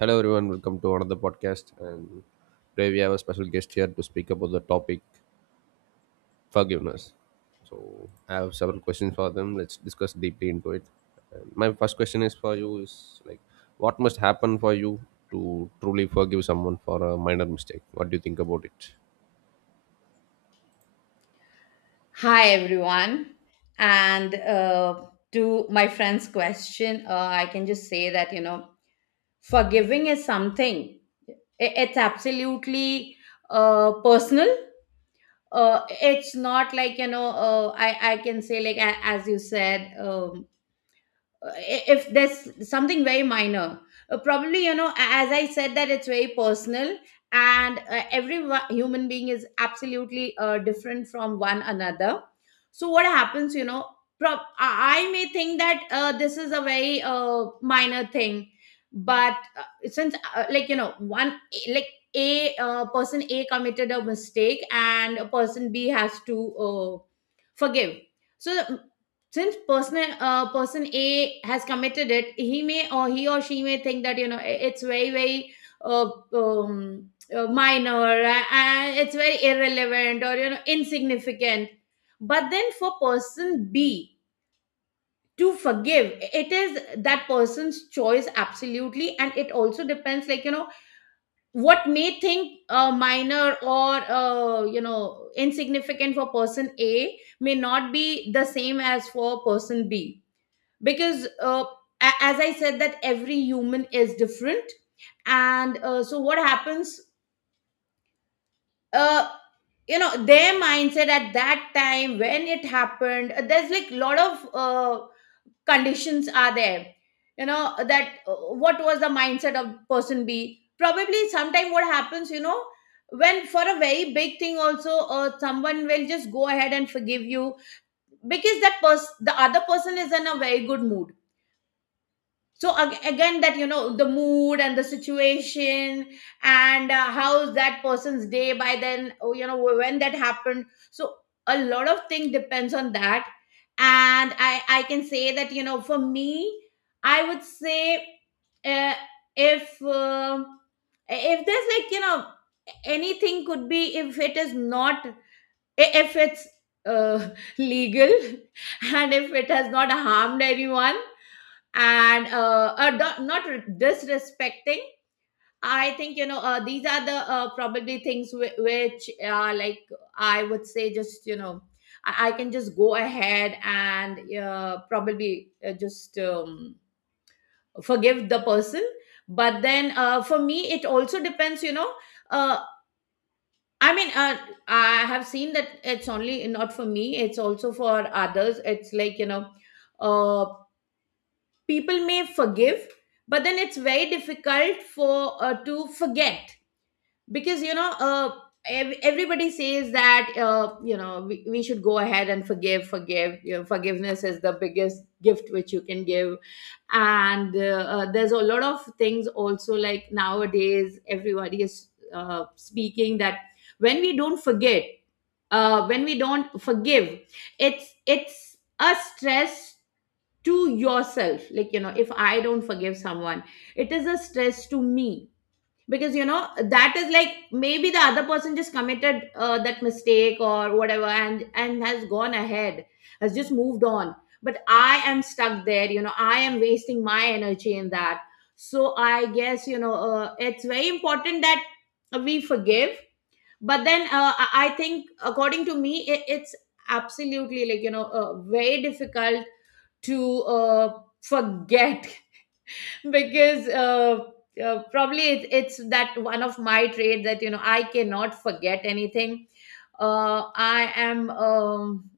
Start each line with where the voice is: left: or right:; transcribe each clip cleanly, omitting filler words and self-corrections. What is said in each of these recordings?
right: Hello, everyone. Welcome to another podcast. And today we have a special guest here to speak about the topic forgiveness. So I have several questions for them. Let's discuss deeply into it. And my first question is for you: Is what must happen for you to truly forgive someone for a minor mistake? What do you think about it?
left: Hi, everyone. And to my friend's question, I can just say that, forgiving is something. It's absolutely personal. It's not like, I can say, like, as you said, uh, if there's something very minor, probably as I said that it's very personal. And every human being is absolutely different from one another. So what happens, prob- i I may think that this is a very minor thing. But since, like, one, like, a person a committed a mistake, and a person b has to uh, forgive. So since person, person a has committed it, he may, or he or she may think that, it's very very uh, um, minor, and it's very irrelevant or, insignificant. But then, for person b to forgive, it is that person's choice absolutely. And it also depends, like, what may think minor or insignificant for person a may not be the same as for person b. Because as I said that every human is different. And so what happens? uh, their mindset at that time, when it happened, there's like a lot of conditions are there. That what was the mindset of person b. Probably sometime, what happens, when for a very big thing also, someone will just go ahead and forgive you, because that person, the other person, is in a very good mood. So again, that, the mood and the situation, and how's that person's day by then. Oh, when that happened. So a lot of thing depends on that. And I can say that, for me, I would say, uh, if, if there's, like, anything could be, if it is not, if it's uh, legal, and if it has not harmed anyone, and do- not re- disrespecting. I think, these are the probably things which are like, I would say, just, I can just go ahead and, probably, just, forgive the person. But then, for me it also depends, uh, I mean, I have seen that it's only not for me, it's also for others. It's like, uh, people may forgive, but then it's very difficult for to forget. Because, everybody says that, we should go ahead and forgive forgiveness is the biggest gift which you can give. And there's a lot of things also, like nowadays everybody is speaking that, when we don't forget, when we don't forgive, it's a stress to yourself. Like, if I don't forgive someone, it is a stress to me. Because, that is, like, maybe the other person just committed that mistake or whatever, and has gone ahead, has just moved on, but I am stuck there. I am wasting my energy in that. So I guess, it's very important that we forgive. But then, I think, according to me, it's absolutely, like, very difficult to forget. Because, probably, it's that one of my trait that, I cannot forget anything. I am, um,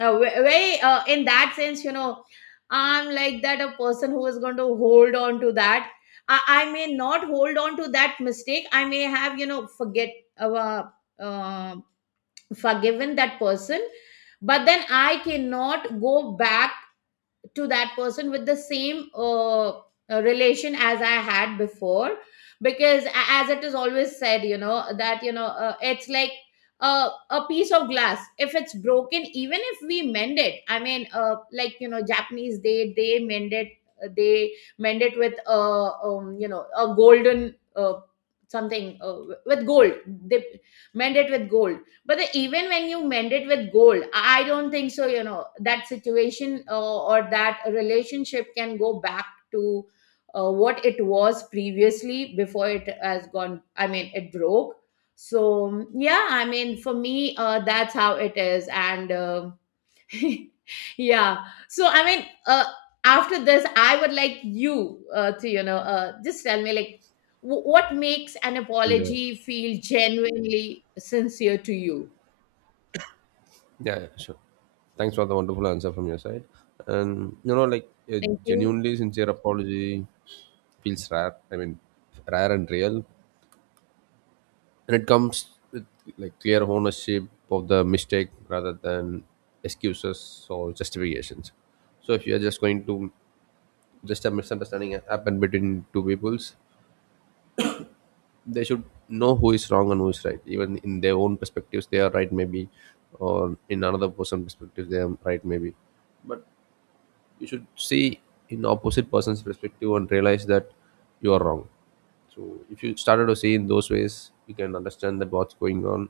left: uh, ve- very in that sense, I'm like that, a person who is going to hold on to that. I may not hold on to that mistake. I may have, forget, uh, uh, um, forgiven that person, but then I cannot go back to that person with the same relation as I had before. Because, as it is always said, that, it's like a piece of glass. If it's broken, even if we mend it, I mean, like, Japanese, they mend it, they mend it with a a golden, something, with gold. They mend it with gold, but, even when you mend it with gold, I don't think so, that situation, or that relationship, can go back to what it was previously, before it has gone. I mean, it broke. So yeah, I mean, for me, that's how it is. And yeah. So I mean, after this, I would like you to, just tell me, like, what makes an
right: Yeah.
left: apology feel genuinely sincere to you.
right: Yeah, yeah, sure. Thanks for the wonderful answer from your side. And A
left: Thank you.
right: genuinely sincere apology feels rare. Rare and real. And it comes with like clear ownership of the mistake rather than excuses or justifications. So if you are just going to, just a misunderstanding happened between two peoples, they should know who is wrong and who is right. Even in their own perspectives they are right maybe, or in another person's perspective they are right maybe, you should see in opposite person's perspective and realize that you are wrong. So if you started to see in those ways, you can understand that what's going on.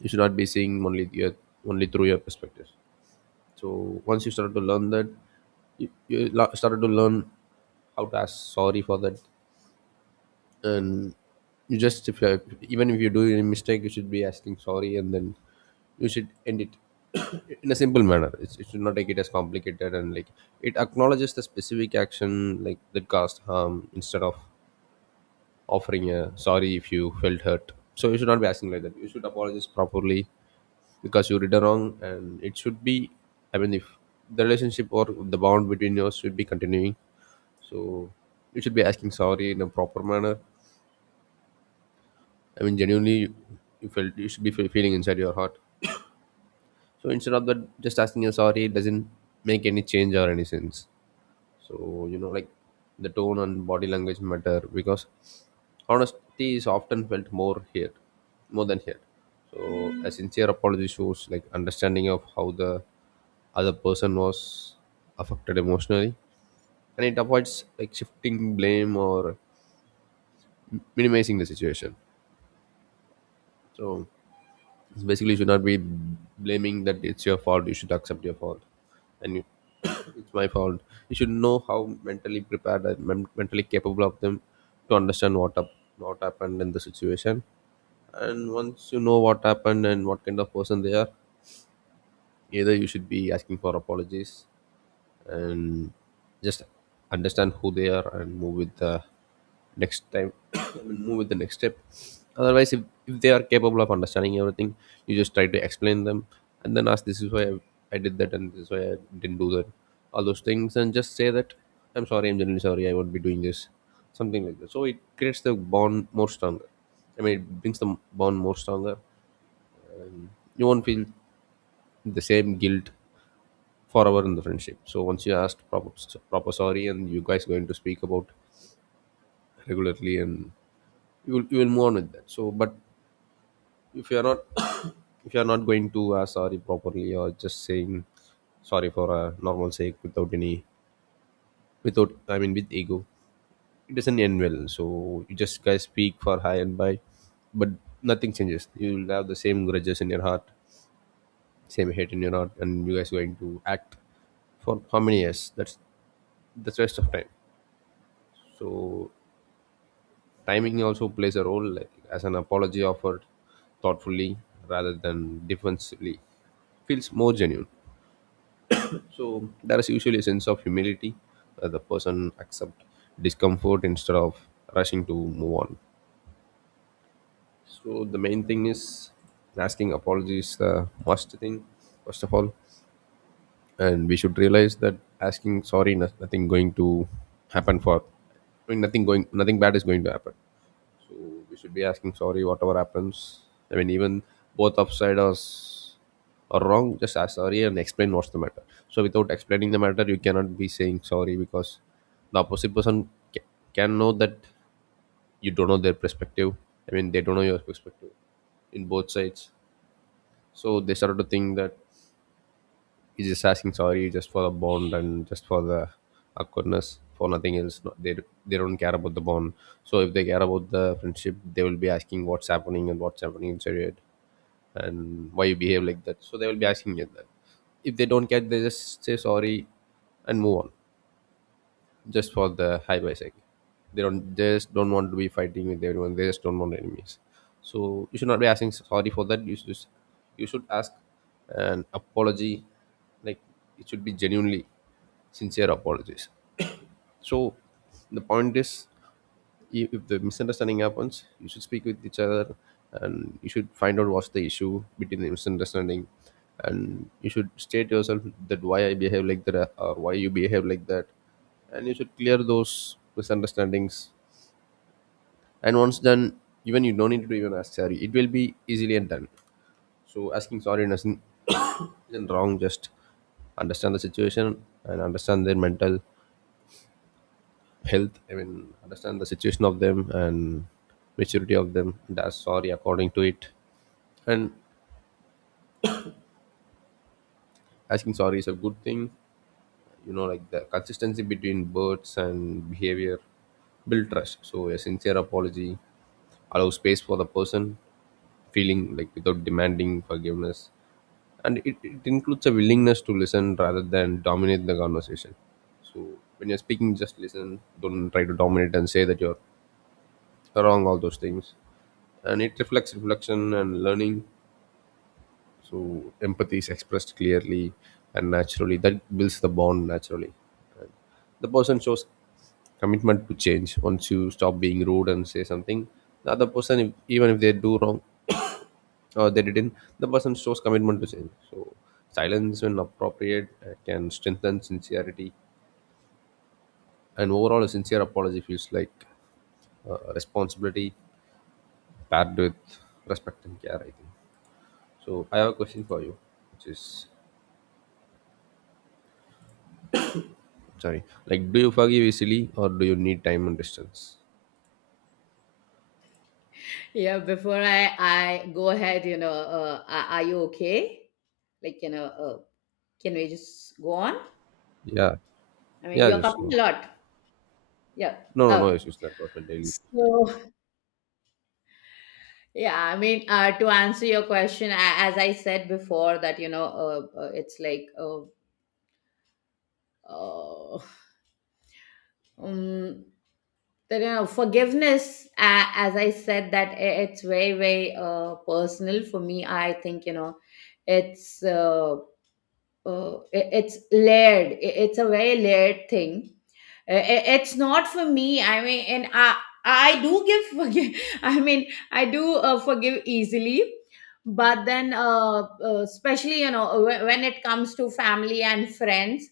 right: You should not be seeing only your, only through your perspective. So once you started to learn that, you started to learn how to ask sorry for that. And you just if you, even if you do any mistake, you should be asking sorry, and then you should end it in a simple manner. It should not take it as complicated. And like it acknowledges the specific action like that caused harm, instead of offering a sorry if you felt hurt. So you should not be asking like that. You should apologize properly, because you read a wrong, and it should be, I mean, if the relationship or the bond between us should be continuing, so you should be asking sorry in a proper manner. I mean, you felt, you should be feeling inside your heart. So instead of that, just asking you sorry doesn't make any change or any sense. So you know, like the tone and body language matter, because honesty is often felt more here more than here. So a sincere apology shows like understanding of how the other person was affected emotionally, and it avoids like shifting blame or minimizing the situation. So it's basically, you should not be blaming that it's your fault. You should accept your fault. And it's my fault. You should know how mentally prepared and mentally capable of them to understand what happened in the situation. And once you know what happened and what kind of person they are, either you should be asking for apologies, and just understand who they are and move with the next time. I mean, move with the next step. Otherwise, if they are capable of understanding everything, you just try to explain them and then ask, this is I did that, and this is why I didn't do that, all those things. And just say that I'm sorry, I'm generally sorry, I won't be doing this, something like that. So it creates the bond more stronger. I mean, it brings the bond more stronger. You won't feel the same guilt forever in the friendship. So once you asked proper, proper sorry, and you guys going to speak about regularly, and you will move on with that. So, but if you are not if you are not going to ask sorry properly, or just saying sorry for a normal sake without any, without, I mean, with ego, it doesn't end well. So you just guys speak for hi and bye, but nothing changes. You will have the same grudges in your heart, same hate in your heart, and you guys going to act for how many years? That's waste of time. So timing also plays a role, like as an apology offered thoughtfully rather than defensively feels more genuine. So there is usually a sense of humility where the person accept discomfort instead of rushing to move on. So the main thing is asking apologies the must thing, first of all, and we should realize that asking sorry, nothing going to happen for, I mean, nothing going, nothing bad is going to happen. So we should be asking sorry whatever happens. I mean, even both upside us are wrong. Just ask sorry and explain what's the matter. So without explaining the matter, you cannot be saying sorry, because the opposite person can know that you don't know their perspective. I mean, they don't know your perspective in both sides. So they started to think that he's just asking sorry just for the bond and just for the awkwardness, for nothing else. No, they don't care about the bond. So if they care about the friendship, they will be asking what's happening and what's happening inside it, and why you behave like that. So they will be asking you that. If they don't care, they just say sorry and move on, just for the high by sake. They just don't want to be fighting with everyone. They just don't want enemies. So you should not be asking sorry for that. You should ask an apology. Like it should be genuinely sincere apologies. So the point is, if the misunderstanding happens, you should speak with each other, and you should find out what's the issue between the misunderstanding, and you should state yourself that why I behave like that or why you behave like that, and you should clear those misunderstandings. And once done, even you don't need to even ask sorry, it will be easily and done. So asking sorry doesn't isn't wrong. Just understand the situation, and understand their mental health, I mean, understand the situation of them and maturity of them, and ask sorry according to it. And asking sorry is a good thing. You know, like the consistency between words and behavior build trust. So a sincere apology allows space for the person feeling like without demanding forgiveness, and it includes a willingness to listen rather than dominate the conversation. So when you're speaking, just listen, don't try to dominate and say that you're wrong, all those things. And it reflects reflection and learning. So empathy is expressed clearly and naturally. That builds the bond naturally. The person shows commitment to change. Once you stop being rude and say something, the other person, if, even if they do wrong or they didn't, the person shows commitment to change. So silence, when appropriate, can strengthen sincerity. And overall, a sincere apology feels like responsibility paired with respect and care, I think. So I have a question for you, which is, sorry, like, do you forgive easily or do you need time and distance?
left: Yeah, before I go ahead, are you okay? Like, can we just go on?
right: Yeah.
left: I mean,
right: Yeah,
left: you're
right: just
left: coughing
right: no.
left: a lot. Yeah.
right: No, no
left: Okay.
right: issues. That was my daily.
left: So yeah, I mean, to answer your question, as I said before, that, it's like, uh, um, that, forgiveness, as I said, that it's very very personal for me. I think, it's, it's layered. It's a very layered thing. It's not for me, I mean. And I do give forgive. I mean, I do forgive easily, but then, especially, when it comes to family and friends,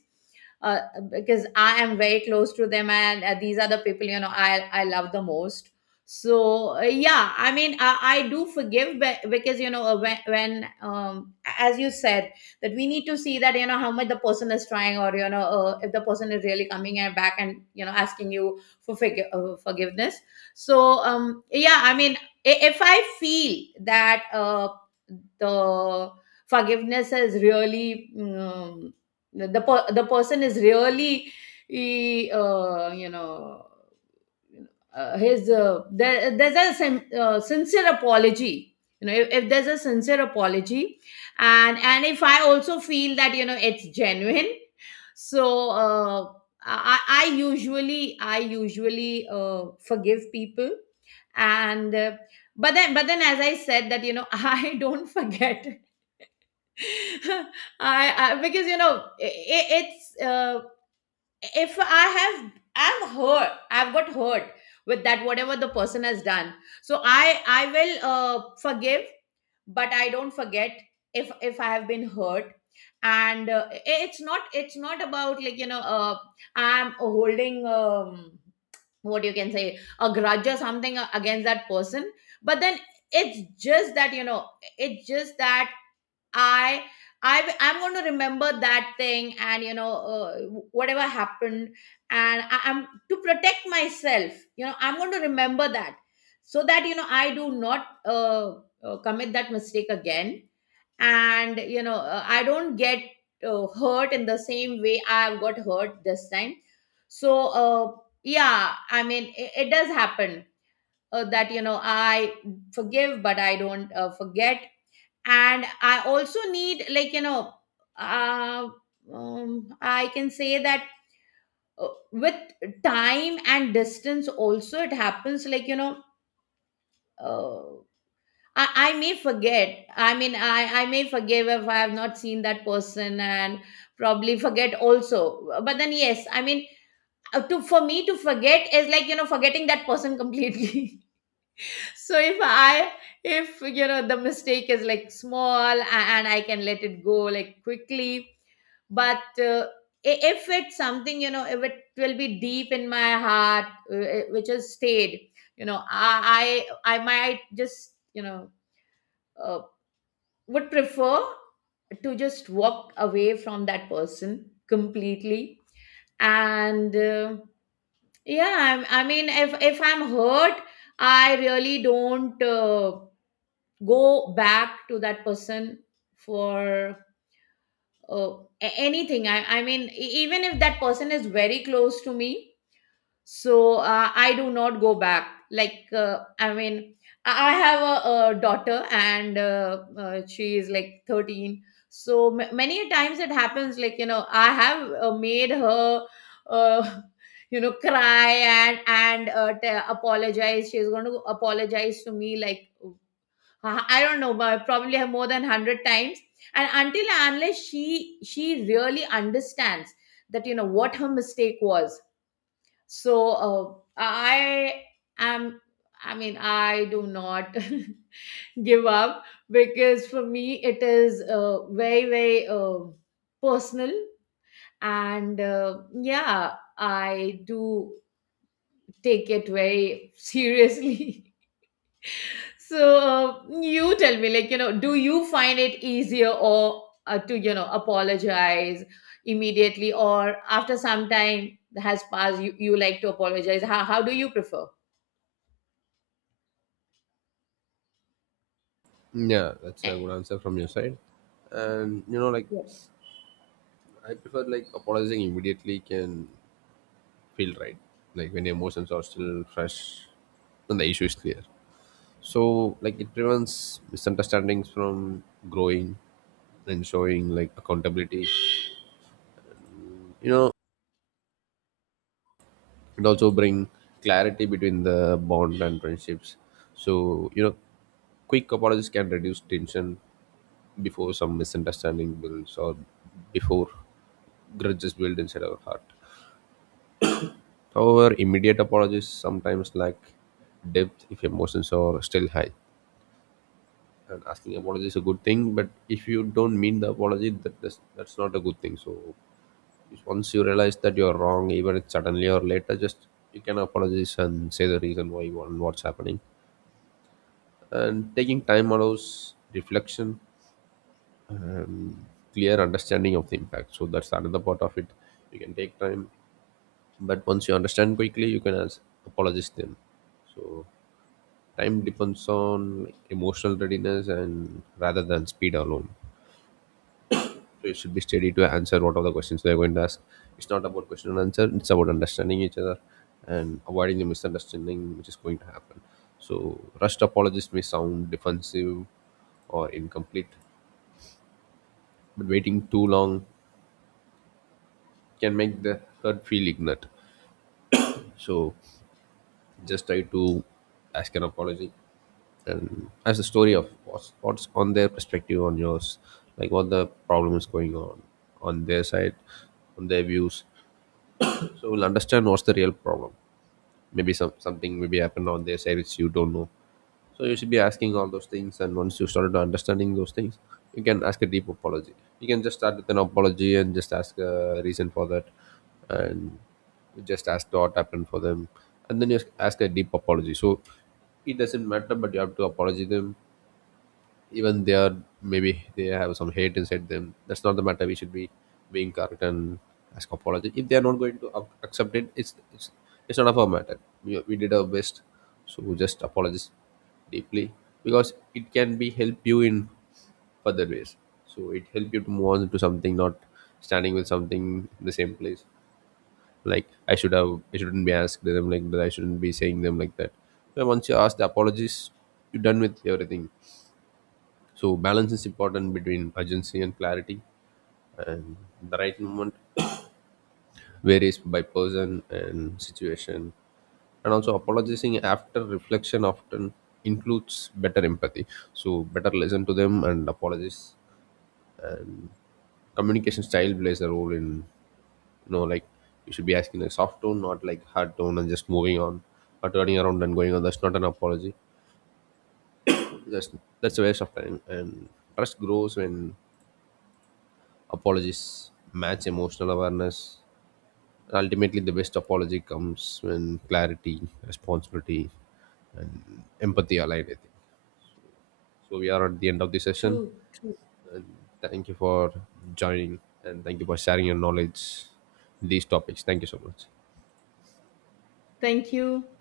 left: uh, because I am very close to them, and these are the people, I love the most. So, uh, yeah, I mean, I do forgive, because, when um, as you said, that we need to see that, how much the person is trying, or, if the person is really coming and back and, asking you for, forgiveness. So, yeah, I mean, if I feel that, the forgiveness is really, the person is really, you know his there's a sincere apology. If there's a sincere apology, and if I also feel that, it's genuine, so, I usually, I usually forgive people. And, but then, as I said, that, I don't forget. I, because, you know I it's, if I have, I'm hurt, I've got hurt with that, whatever the person has done. So I will forgive, but I don't forget, if I have been hurt. And it's not, it's not about, like, I'm holding, what you can say, a grudge or something against that person. But then, it's just that, it's just that, I I I'm going to remember that thing, and, whatever happened. And, I'm to protect myself, I'm going to remember that, so that, I do not, commit that mistake again. And, I don't get hurt in the same way I've got hurt this time. So, yeah, I mean, it does happen, that, I forgive, but I don't forget. And I also need, like, uh, I can say that, with time and distance also, it happens, like, uh, I may forget. I mean, I may forgive if I have not seen that person and probably forget also. But then, yes, I mean, to, for me to forget is, like, forgetting that person completely. So if I, if, the mistake is, like, small, and I can let it go, like, quickly. But, if it's something, if it will be deep in my heart, which has stayed, I might just, uh, would prefer to just walk away from that person completely. And, yeah, I mean, if I'm hurt, I really don't. Go back to that person for, uh, anything. I mean, even if that person is very close to me. So, I do not go back, like, I mean, I have a daughter, and, she is like 13. So ma many a times it happens, like, I have made her uh, you know cry, and apologize. She's going to apologize to me, like, I don't know, but probably have more than 100 times. And until and unless she really understands that, what her mistake was. So I am, I mean, I do not give up, because for me it is very very personal. And yeah, I do take it very seriously. So, you tell me, like, do you find it easier, or, to, apologize immediately or after some time has passed? You like to apologize? How do you prefer?
right: Yeah, that's a
left: Eh,
right: good answer from your side. And, you know, like,
left: yeah.
right: I prefer, like, apologizing immediately can feel right. Like, when emotions are still fresh and the issue is clear. So, like, it prevents misunderstandings from growing and showing, like, accountability. You know, it also bring clarity between the bond and friendships. So, you know, quick apologies can reduce tension before some misunderstanding builds, or before grudges build inside our heart. However, immediate apologies sometimes lack depth if emotions are still high. And asking apology is a good thing, but if you don't mean the apology, that's not a good thing. So once you realize that you're wrong, even if suddenly or later, just you can apologize and say the reason why you want what's happening. And taking time allows reflection, um, clear understanding of the impact. So that's another part of it. You can take time, but once you understand quickly, you can as apologize them. So time depends on emotional readiness and rather than speed alone. So you should be steady to answer what are the questions they're going to ask. It's not about question and answer. It's about understanding each other and avoiding the misunderstanding which is going to happen. So rushed apologies may sound defensive or incomplete, but waiting too long can make the hurt feel ignorant. So just try to ask an apology and ask the story of what's on their perspective on yours, like what the problem is going on their side, on their views. So we'll understand what's the real problem. Maybe some something maybe happened on their side which you don't know. So you should be asking all those things, and once you started understanding those things, you can ask a deep apology. You can just start with an apology and just ask a reason for that, and you just ask what happened for them, and then you ask a deep apology. So it doesn't matter, but you have to apologize them. Even they are, maybe they have some hate inside them, that's not the matter. We should be being correct and ask apology. If they are not going to accept it, it's not of our matter. We we did our best. So just apologize deeply, because it can be help you in further ways. So it help you to move on to something, not standing with something in the same place, like I should have, I shouldn't be asked them like that, I shouldn't be saying them like that. So once you ask the apologies, you're done with everything. So balance is important between urgency and clarity, and the right moment varies by person and situation. And also, apologizing after reflection often includes better empathy. So better listen to them and apologize. And communication style plays a role in, you know, like you should be asking a soft tone, not like hard tone, and just moving on or turning around and going on. That's not an apology. That's that's a waste of time. And trust grows when apologies match emotional awareness. Ultimately, the best apology comes when clarity, responsibility, empathy align, I think. So we are at the end of the session.
left: True, true.
right: Thank you for joining and thank you for sharing your knowledge in these topics. Thank you so much.
left: Thank you.